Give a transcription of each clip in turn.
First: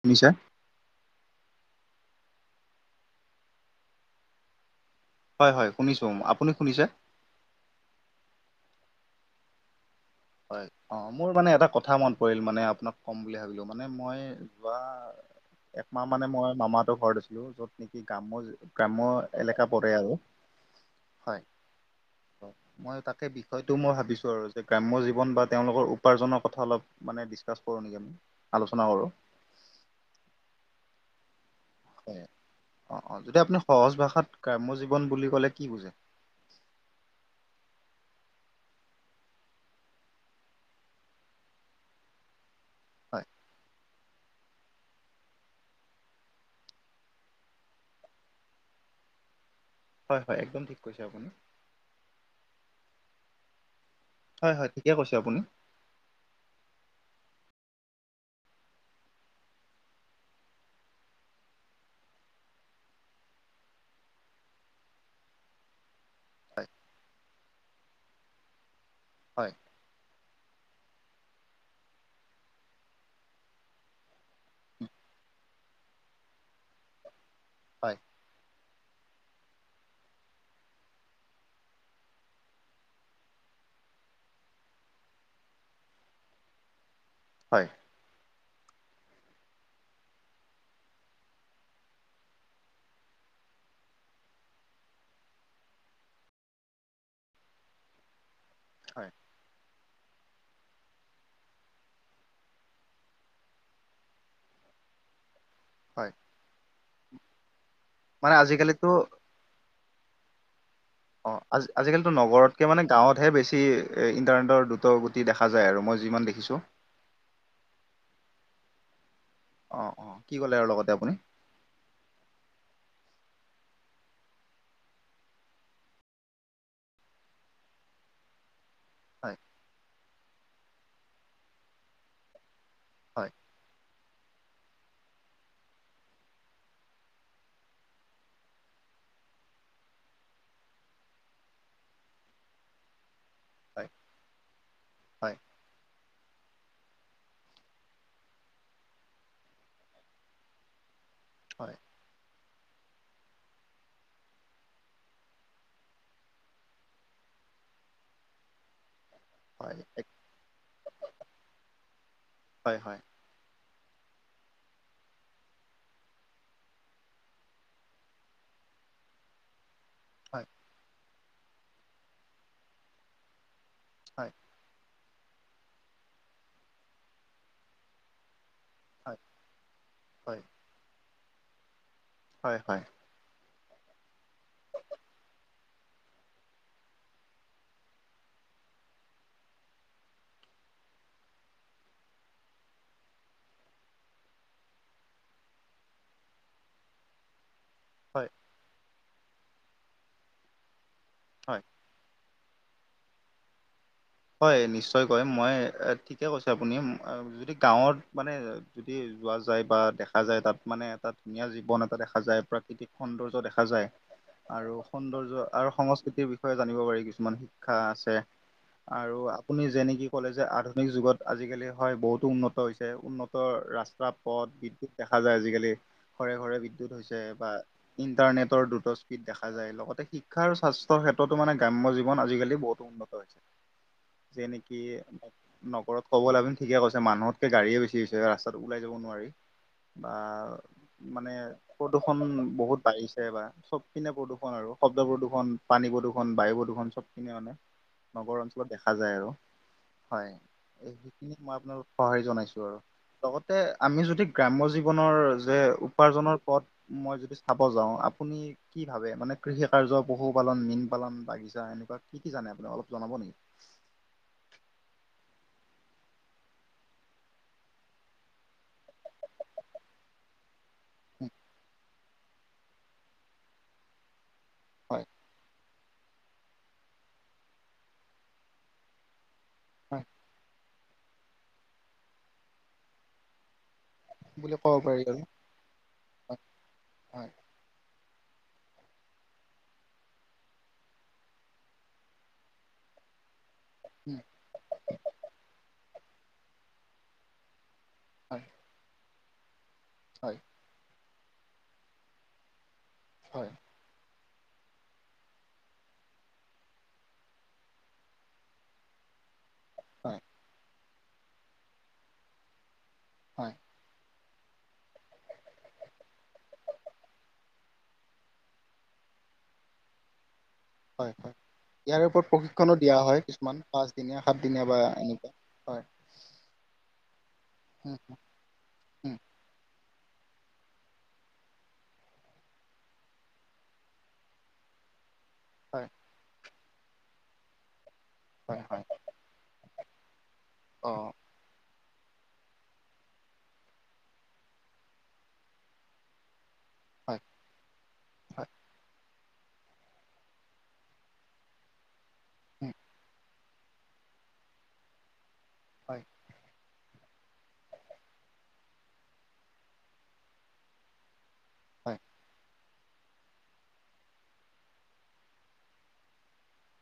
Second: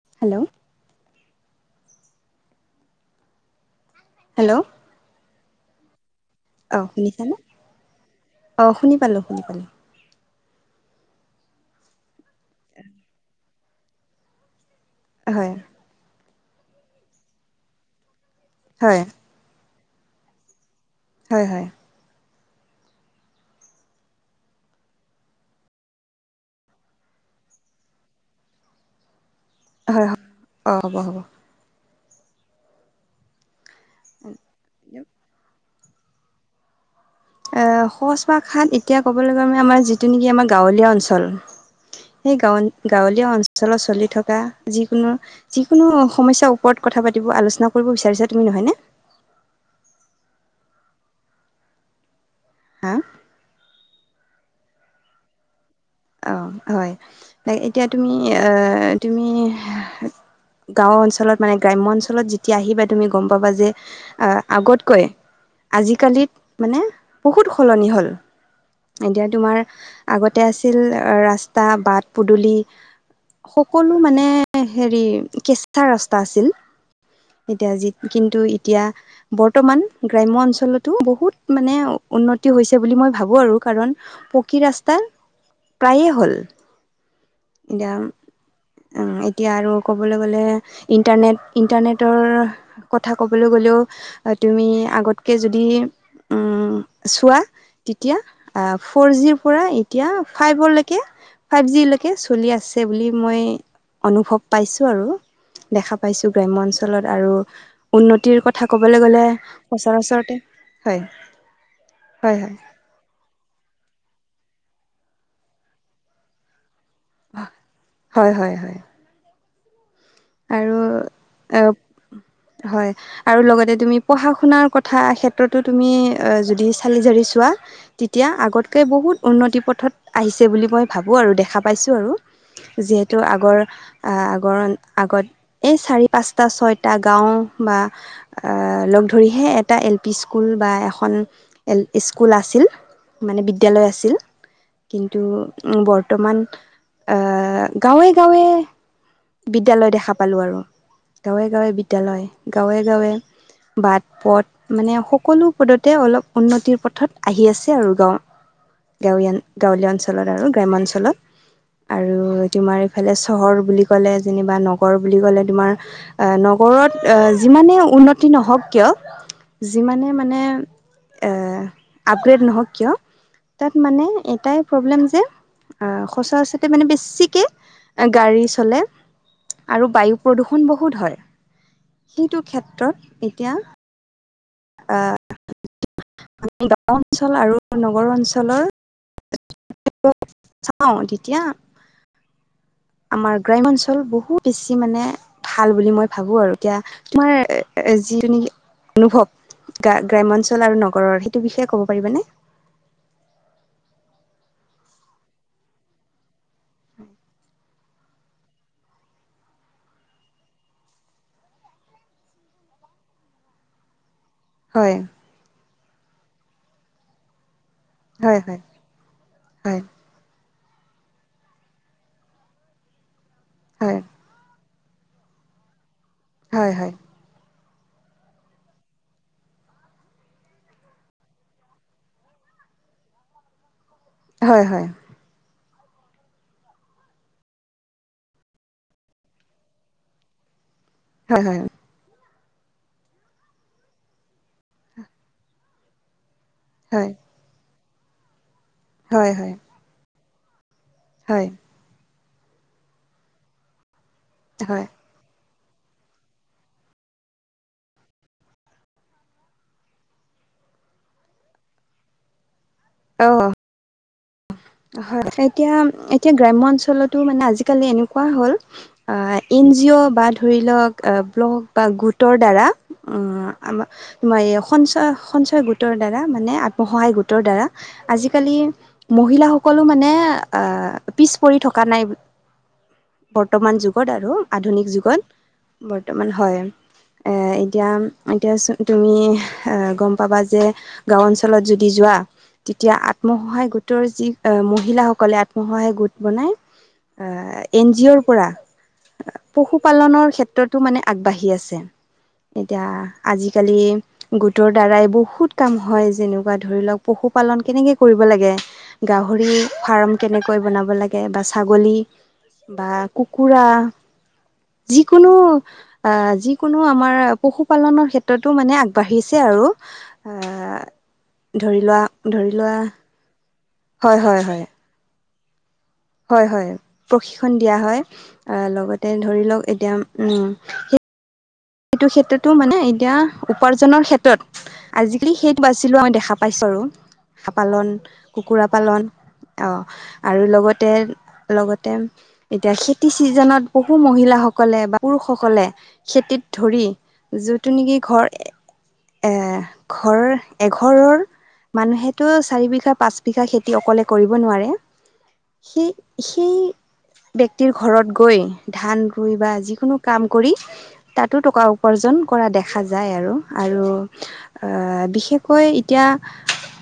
শুনিছা hello hello হয় হয় শুনিছো আপুনি শুনিছে? অঁ শুনিছানে অঁ শুনি পালোঁ শুনি পালোঁ। হয় অ মোৰ মানে এটা কথা মন পৰিল মানে আপোনাক কম বুলি ভাবিলো মানে মই যোৱা হয় একমাহ মানে মই মামা হতৰ ঘৰত আছিলো য'ত নেকি গ্ৰাম্য হয় গ্ৰাম্যৰ এলেকা পৰে আৰু হয় মই তাকে বিষয়টো মই ভাবিছো আৰু যে গ্ৰাম্য জীৱন জীৱন বা তেওঁলোকৰ উপাৰ্জনৰ কথা অলপ মানে ডিছকাছ কৰোঁ নেকি আমি আলোচনা কৰোঁ হয় হয় অঁ হ'ব হ'ব হয় অ অ যদি আপুনি সহজ ভাষাত গ্ৰাম্য জীৱন বুলি ক'লে কি বুজে? এ সহজ ভাষাত এতিয়া ক'বলৈ গ'লে ম আমাৰ যিটো নেকি আমাৰ গাঁৱলীয়া অঞ্চল সেই গাঁও হয় গাঁৱলীয়া অঞ্চলত চলি থকা যিকোনো যিকোনো সমস্যাৰ ওপৰত কথা পাতিব আলোচনা কৰিব বিচাৰিছা তুমি নহয়নে? হয় হয় একদম ঠিক কৈছে আপুনি হা হয় হয় ঠিকে কৈছে আপুনি অ হয় এতিয়া তুমি আহ তুমি গাঁও অঞ্চলত মানে গ্ৰাম্য অঞ্চলত যেতিয়া আহিবা তুমি গম পাবা যে আহ আগতকৈ আজিকালিত মানে বহুত সলনি হ'ল এতিয়া হয় তোমাৰ আগতে আ- ছিল ৰাস্তা বাট পদুলি সকলো মানে হেৰি কেঁচা ৰাস্তা আছিল, এতিয়া যি হয় কিন্তু এতিয়া বৰ্তমান গ্ৰাম্য অঞ্চলতো বহুত মানে উন্নতি হৈছে বুলি মই ভাবোঁ আৰু, কাৰণ পকী ৰাস্তাৰ প্ৰায়ে হ'ল। হয়। এয়াম এতিয়া আৰু ক'বলৈ গ'লে ইণ্টাৰনেট ইণ্টাৰনেটৰ কথা ক'বলৈ গ'লেও তুমি আগতকৈ যদি উম চোৱা। তেতিয়া আহ হয় ফৰ জিৰ পৰা এতিয়া ফাইভলৈকে ফাইভ জি লৈকে চলি আছে বুলি মই অনুভৱ পাইছোঁ আৰু। দেখা হয় পাইছো গ্ৰাম্য অঞ্চলত আৰু মানে উন্নতিৰ কথা আজিকালিতো কবলৈ গলে সচৰাচৰতে হয় অঁ, আজি আজিকালিতো হয় হয় নগৰতকে মানে গাঁৱতহে বেছি ইণ্টাৰনেটৰ দ্ৰুত গতি দেখা যায় আৰু মই যিমান দেখিছোঁ। হয় হয় হয়। অঁ অঁ আৰু অঁ হয়। আৰু লগতে তুমি পঢ়া শুনাৰ কথা ক্ষেত্ৰতো তুমি অঁ যদি চালি জাৰি চোৱা। তেতিয়া আগতকৈ বহুত হয় উন্নতি পথত আহিছে বুলি মই ভাবোঁ আৰু দেখা পাইছোঁ আৰু। যিহেতু হয় আগৰ আগৰ আগত এই চাৰি পাঁচটা ছয়টা গাঁও বা লগ ধৰিহে এটা এলপি স্কুল বা এখন এল স্কুল আছিল মানে বিদ্যালয় হয় আছিল, কিন্তু হয় উম বৰ্তমান অঁ গাঁৱে গাঁৱে বিদ্যালয় দেখা পালোঁ আৰু, গাঁৱে হয় গাঁৱে বিদ্যালয় গাঁৱে গাঁৱে বাট পথ মানে সকলো পদতে অলপ উন্নতিৰ পথত আহি আছে আৰু গাঁও, গাঁওৰিয়ান হয় গাঁৱলীয়া এক অঞ্চলত আৰু গ্ৰাম্য অঞ্চলত, আৰু হয় তোমাৰ হয় এইফালে চহৰ বুলি ক'লে যেনিবা নগৰ বুলি ক'লে তোমাৰ অহঁ নগৰত যিমানে উন্নতি নহওক কিয়? যিমানে মানে হয় এই আপগ্ৰেড নহওক কিয় তাত মানে হয় এটাই প্ৰব্লেম যে, অহঁ সচৰাচৰতে মানে বেছিকে গাড়ী চলে। হয়। আৰু বায়ু প্ৰদূষণ বহুত হয়, সেইটো হয় হয় হয় ক্ষেত্ৰত এতিয়া আ আমি গাঁও অঞ্চল আৰু নগৰ অঞ্চলৰ [inaudible] আমাৰ গ্ৰাম্য অঞ্চল বহুত বেছি মানে ভাল বুলি মই ভাবো আৰু এতিয়া তোমাৰ এই হয় যিটো নেকি অনুভৱ গ্ৰাম্য গ্ৰাম্যঞ্চল আৰু নগৰৰ সেইটো হয় বিষয়ে ক'ব পাৰিবানে? হয় নিশ্চয়কয় মই ঠিকে কৈছে, আপুনি যদি গাঁৱত মানে যদি যোৱা যায় বা দেখা যায় তাত মানে এটা ধুনীয়া জীৱন এটা দেখা যায়। প্ৰাকৃতিক সৌন্দৰ্য দেখা যায়। আৰু হয় সৌন্দৰ্য আৰু সংস্কৃতিৰ বিষয়ে জানিব পাৰি কিছুমান শিক্ষা আছে। হয় হয়। আৰু আপুনি হয় যেনেকি ক'লে যে আধুনিক যুগত আজিকালি হয় বহুতো উন্নত হৈছে, উন্নত ৰ হয় ৰাস্তা পথ বিদ্যুত দেখা যায় আজিকালি, ঘৰে ঘৰে হয় বিদ্যুত হয় হৈছে বা ইণ্টাৰনেটৰ দ্ৰুত স্পীড দেখা যায়, লগতে শিক্ষা আৰু স্বাস্থ্যৰ ক্ষেত্ৰতো মানে গ্ৰাম্য জীৱন আজিকালি বহুতো উন্নত হৈছে। যিয়ে হয় নেকি হয় নগৰত ক'বলৈ আপুনি ঠিকে কৈছে, মনুহতকে গাড়ীয়ে বেছি হৈছে ৰাস্তাত উলাই যাব নোৱাৰি। বা মানে হয় হয় প্ৰদূষণ বহুত বাঢ়িছে বা চবপিনে প্ৰদুৰ্ষণ আৰু শব্দ প্ৰদুৰ্ষণ, পানী প্ৰদুৰ্ষন, বায়ু প্ৰদূ ষণ চব হয় পিনে মানে নগৰ অঞ্চলত দেখা যায় আৰু, হয় হয় হয় এই হয় খিনিক হয় মই আপোনালোক সহাৰি জনাইছো আৰু, লগতে আমি যদি হয় গ্ৰাম্য হয় জীৱনৰ যে উ পাৰ্জনৰ পথ মই যদি চাব যাওঁ, আপুনি কি ভাবে মানে কৃষি কাৰ্য পশুপালন, মীন পালন, বাগিচা এনেকুৱা কি কি জানে আপুনি অলপ জনাব অ নেকি? হয় এতিয়া এতিয়া গ্ৰাম্য অঞ্চলতো মানে আজিকালি এনেকুৱা হ'ল অ' এন জি অ' বা ধৰি লওক ব্লগ বা গোটৰ হয় দ্বাৰাসঞ্চাই গোট [inaudible] গোটৰ দ্বাৰা মানে আত্মসহায় গোটৰ দ্বাৰা আজিকালি মহিলাাসকলো হয় মানে। পিছ পৰি থকা নাই। বৰ্তমান যুগত আৰু বুলি ক'ব আধুনিক পাৰি আৰু যুগত বৰ্তমান হয় হয় এ এতিয়া। এতিয়া তুমি গম পাবা যে গাঁও অঞ্চলত যদি যোৱা। তেতিয়া আত্মসহায় টো উম, যি পাই মহিলাসকলে আত্মসহায়ক গোট বনাই আহ এন জি অ'ৰ হয় পৰা পশুপালনৰ হয় ক্ষেত্ৰতো মানে আগবাঢ়ি আছে। এতিয়া হয় আজিকালি গোটৰ দ্বাৰাই বহুত কাম হয় যেনেকুৱা ধৰি লওক পশুপালন কেনেকৈ কৰিব লাগে। গাহৰি ফাৰ্ম হয় কেনেকৈ বনাব লাগে? বা ছাগলী বা হয় কুকুৰা যিকোনো আহ যিকোনো আমাৰ পশুপালনৰ ক্ষেত্ৰতো মানে আগবাঢ়িছে আৰু অহ, ' হয়, হয় ইয়াৰে ওপৰত প্ৰশিক্ষণো দিয়া হয় কিছুমান হয় পাঁচদিনীয়া, হয় হয় সাতদিনীয়া বা এনেকুৱা হয় হয় হয় প্ৰশিক্ষণ দিয়া হয় আহ, ' লগতে হয় ধৰি লওক এতিয়া উম সেইটো ক্ষেত্ৰতো মানে এতিয়া উপাৰ্জনৰ ক্ষেত্ৰত আজিকালি সেইটো বাছি লোৱা আমি দেখা পাওঁ। পাইছোঁ আৰু হাঁহ পালন, হয় কুকুৰা হয় পালন অ, ' আৰু লগত তে অ লগতে এতিয়া খেতি ছিজনত বহু মহিলাসকলে বা পুৰুষসকলে খেতিত ধৰি হয় জোনটো নেকি ঘৰ হয় এ ঘৰ এঘৰৰ মানুহেতো চাৰি উম, বিঘা পাঁচ বিঘা খেতি অকলে কৰিব নোৱাৰে সেই- হয় সেই ব্যক্তিৰ ঘৰত গৈ ধান ৰুই বা যিকোনো কাম কৰি তাতো টকা হয় উপাৰ্জন কৰা দেখা দেখা যায় আৰু আৰু বিশেষকৈ এতিয়া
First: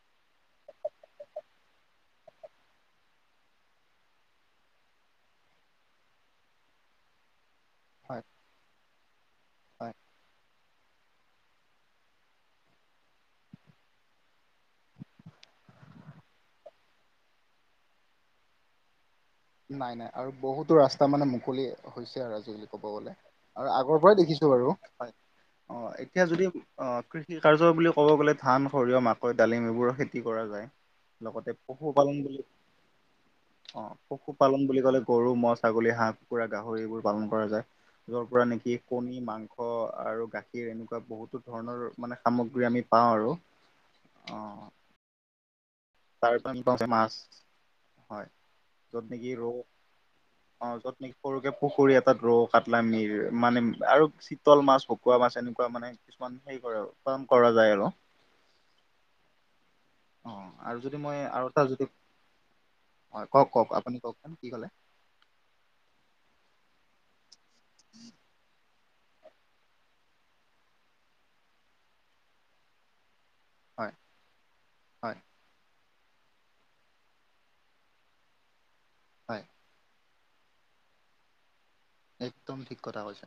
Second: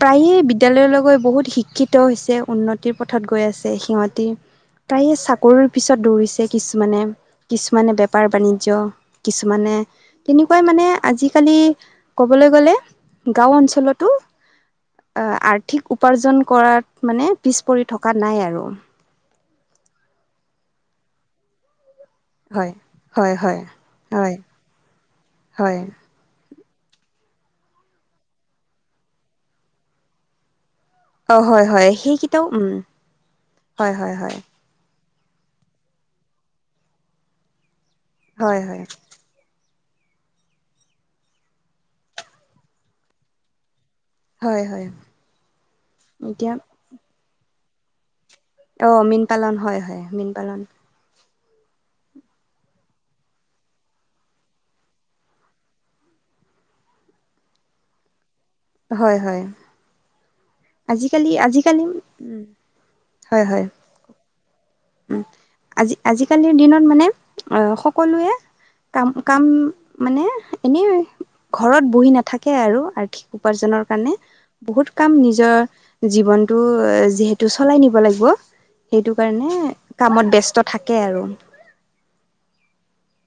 প্ৰায়ে বিদ্যালয় গৈ বহুত শিক্ষিত হৈছে উন্নতিৰ পথত গৈ আছে সিহঁতি। প্ৰায়ে চাকৰিৰ পিছত দৌৰিছে কিছুমানে। কিছুমানে হয় বেপাৰ বাণিজ্য কিছুমানে হয় তেনেকুৱা মানে আজিকালি ক'বলৈ গ'লে গাঁও অঞ্চলতো আৰ্থিক উপাৰ্জন কৰাত মানে পিছ পৰি থকা নাই আৰু। নাই নাই আৰু বহুতো ৰাস্তা মানে মুকলিয়ে হৈছে আৰু আজি বুলি হয় ক'ব গ'লে হয় আৰু আগৰ পৰাই হয় দেখিছো বাৰু হয় অ হয় এতিয়া যদি অ, 'কৃষি কাৰ্য বুলি ক'ব গ'লে ধান, সৰিয়হ, মাকৈ, ডালিম এইবোৰৰ খেতি কৰা যায়। অ লগতে হয় হয় পশুপালন বুলি সেইকেইটাও উম অ হয় পালন বুলি ক'লে গৰু, ম' হ, ছাগলী, হাঁহ, কুকুৰাৰ, গাহৰি এইবোৰ পালন কৰা যায়। যৰ পৰা হয় নেকি হয় কণী মাংস আৰু, গাখীৰ এনেকুৱা বহুতো ধৰণৰ মানে সামগ্ৰী আমি পাওঁ আৰু। অ হয় হয়। তাৰ এতিয়া মাছ হয়। [inaudible] অ য'ত মীন নেকি ৰৌ পালন হয় হয় মীন পালন অ' য'ত নেকি সৰুকে পুখুৰী এটাত ৰৌ, কাটলা মিৰ মানে আৰু চিতল মাছ, ভকুৱা মাছ এনেকুৱা মানে কিছুমান হেৰি কৰে আৰু কাম কৰা যায় আৰু। হয়' হয়'। অ' আৰু যদি মই আজিকালি আৰু এটা আজিকালি যদি, হয়' কওঁক কওঁক আপুনি কওঁকচোন কি ক'লে? উম' আজি-আজিকালিৰ দিনত মানে অহ' সকলোৱে কাম, কাম মানে এনেই আৰু ঘৰত বহি নাথাকে আৰু আথি উপাৰ্জনৰ হয় কাৰণে, বহুত কাম হয় নিজৰ জীৱনটো এ যিহেতু চলাই নিব লাগব। সেইটো হয় কাৰণে কামত ব্যস্ত থাকে আৰু। একদম ঠিক কথা কৈছে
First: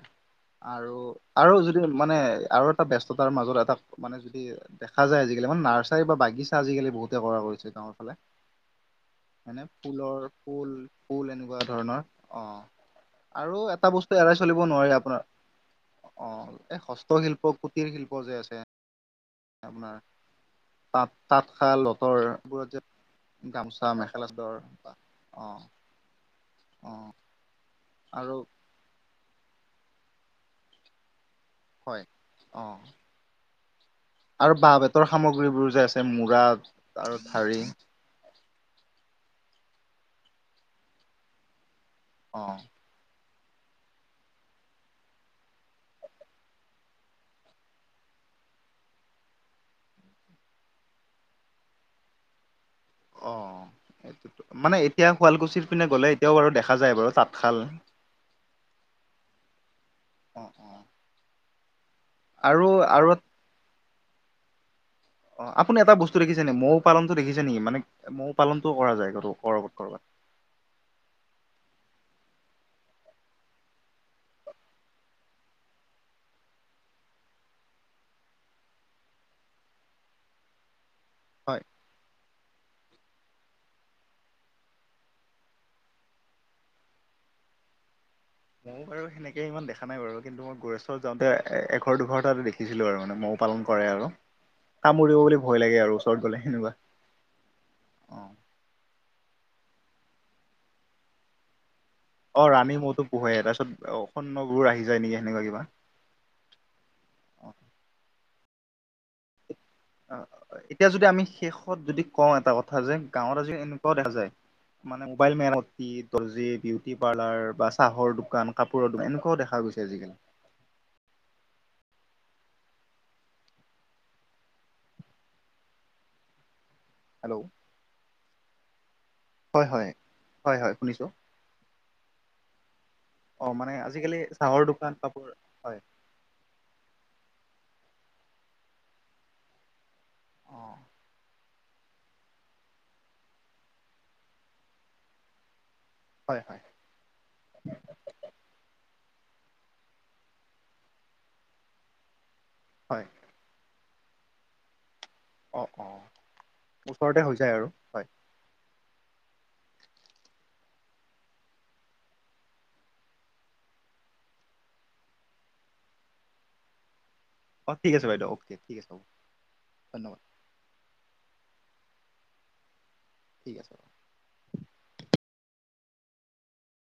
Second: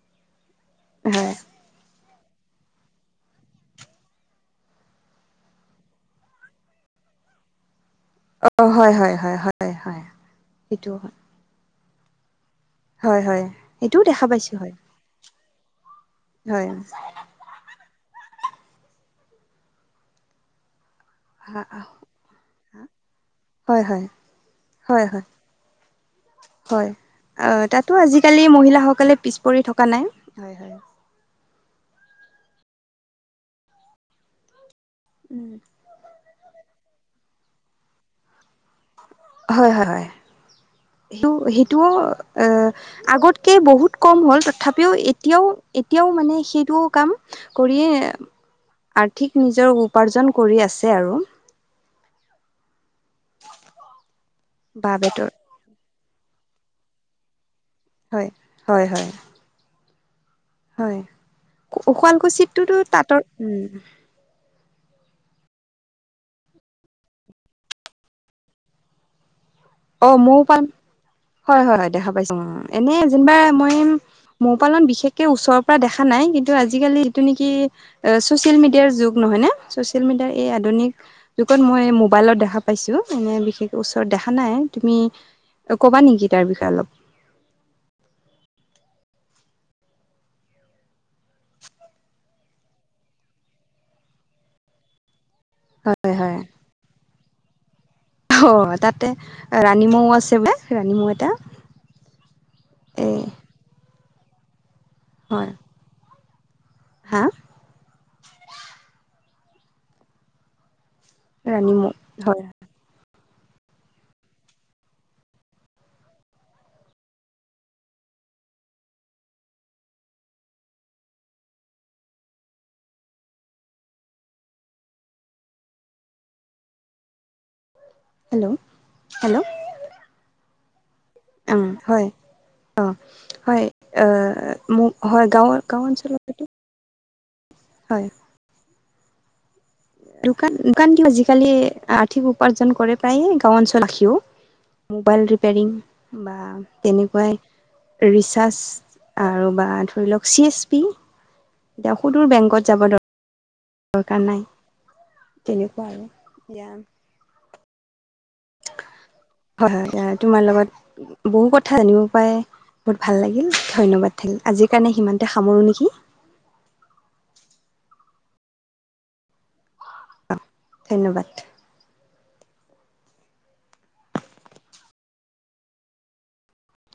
আৰু হয় আৰু যদি মানে আৰু এটা ব্যস্ততাৰ মাজত এটা মানে যদি দেখা যায় আজিকালি মানে নাৰ্চাৰী বা বাগিচা আজিকালি বহুতে কৰা কৰিছে গাঁৱৰ ফালে। অ', হয় হয় হয় মানে হয় হয় ফুলৰ, সেইটো ফুল-ফুল এনেকুৱা ধৰণৰ অঁ। হয় হয় আৰু এটা সেইটোও বস্তু দেখা এৰাই চলিব পাইছোঁ হয় নোৱাৰি আপোনাৰ অ' হয় এই হস্তশিল্পক কুটিৰ শিল্প যে আছে আপোনাৰ তাত- হয় তাঁতশাল, যঁতৰ এইবোৰত যে গামোচা, হয় মেখেলা-চাদৰ হয় হয় অঁ। হয়', তাতো আৰু আজিকালি মহিলাসকলে পিছ পৰি থকা নাই। হয়' হয়'। হয়, অঁ। আৰু বাঁহ- বেতৰ সামগ্ৰীবোৰ যে আছে মূৰা আৰু ধাৰি। হয় হয় হয়, সেইটো সেইটোও এ অহ', আগতকে বহুত কম হ'ল। তথাপিও এতিয়াও এতিয়াও মানে সেইটো কাম কৰিয়ে, আৰ্থিক নিজৰ উপাৰ্জন কৰি আছে আৰু। অঁ, সেইটোতো মানে বাঁহ এতিয়া বেতৰ শুৱালকুছিৰ পিনে গ'লে এতিয়াও বাৰু দেখা যায় বাৰু তাঁতশাল। হয়' হয়' হয়'। অহ-অহ', হয়' শুৱালকুছিতটোতো আৰু অ তাঁতৰ, উমঁ। অ' আপুনি এটা বস্তু দেখিছে নেকি? মৌ পালনটো দেখিছে নেকি? মানে মৌ পালনটো কৰা যায় ক'ৰবাত ক'ৰবাত। অ' মৈ পালন, হয়' হয়'দেখা পাইছোঁ উমঁ, এনেই যেনিবা মই মৌ পালন বিশেষকে ওচৰৰ পৰা দেখা নাই কিন্তু আজিকালি যিটো নেকি- এ ছ'চিয়েল মিডিয়াৰ যুগ নহয় নে? ছ'চিয়েল মিডিয়াৰ এই আধুনিক যুগত হয় মই মোবাইলত দেখা পাইছোঁ। এনেই বিশেষ ওচৰত দেখা নাই। তুমি ক'বা নেকি তাৰ বিষয়ে অলপ? মই বাৰু সেনেকে ইমান দেখা নাই বাৰু, কিন্তু মই গোৰেশ্বৰত যাওঁতে এঘৰ দুঘৰটা দেখি দেখিলো আৰু মানে মৌ পালন কৰে আৰু কামুৰিব বুলি ভয় লাগে আৰু হয়' ওচৰত হয়। গ'লে সেনেকুৱা অহ' তাতে ৰাণী মৌ আছিলে। ৰাণী মৌ এটা। অহ' ৰাণী মৌটো এ পোহে, তাৰপিছত সৈন্যবোৰ আহি যাই নেকি সেনেকুৱা হয় কিবা। হা? অ' এতিয়া যদি আমি ৰাণী শেষত মৌ যদি কওঁ হয় এটা কথা যে গাঁৱত আজি এনেকুৱাও দেখা যায়- মানে মোবাইল মেৰামতি, দৰ্জি, বিউটি পাৰ্লাৰ বা চাহৰ -দোকান, কাপোৰ দোকান এনেকুৱাও দেখা গৈছে আজিকালি। হেল্ল'। হেল্ল'-হেল্ল'। হয়' হয়' হয়' হয়' শুনিছোঁ। উম' হয়। অ অ হয় মানে এ আজিকালি চাহৰ দোকান মোক কাপোৰ হয় গাঁৱৰ হয় গাওঁ অঞ্চলত হয় দোকান অ দোকানটো আজিকালি সঠিক উপাৰ্জন কৰে প্ৰায়ে গাঁও অঞ্চল ৰাখিও মোবাইল ৰিপেয়াৰিং বা হয় হয় তেনেকুৱাই ৰিচাৰ্জ আৰু বা ধৰি লওক চি এছ পি দিয়া সুদুৰ বেংকত যাব হয় দৰকাৰ নাই অ তেনেকুৱা অ আৰু এয়া ওচৰতে হৈ যায় আৰু হয় হয় হয় তোমাৰ লগত বহু কথা জানিব পাৰে বহুত ভাল লাগিল ধন্যবাদ থাকিল আজিৰ কাৰণে সিমানতে সামৰো নেকি অ ঠিক আছে বাইদেউ অ'কে ঠিক আছে হ'ব ধন্যবাদ ধন্যবাদ। ঠিক আছে বাৰু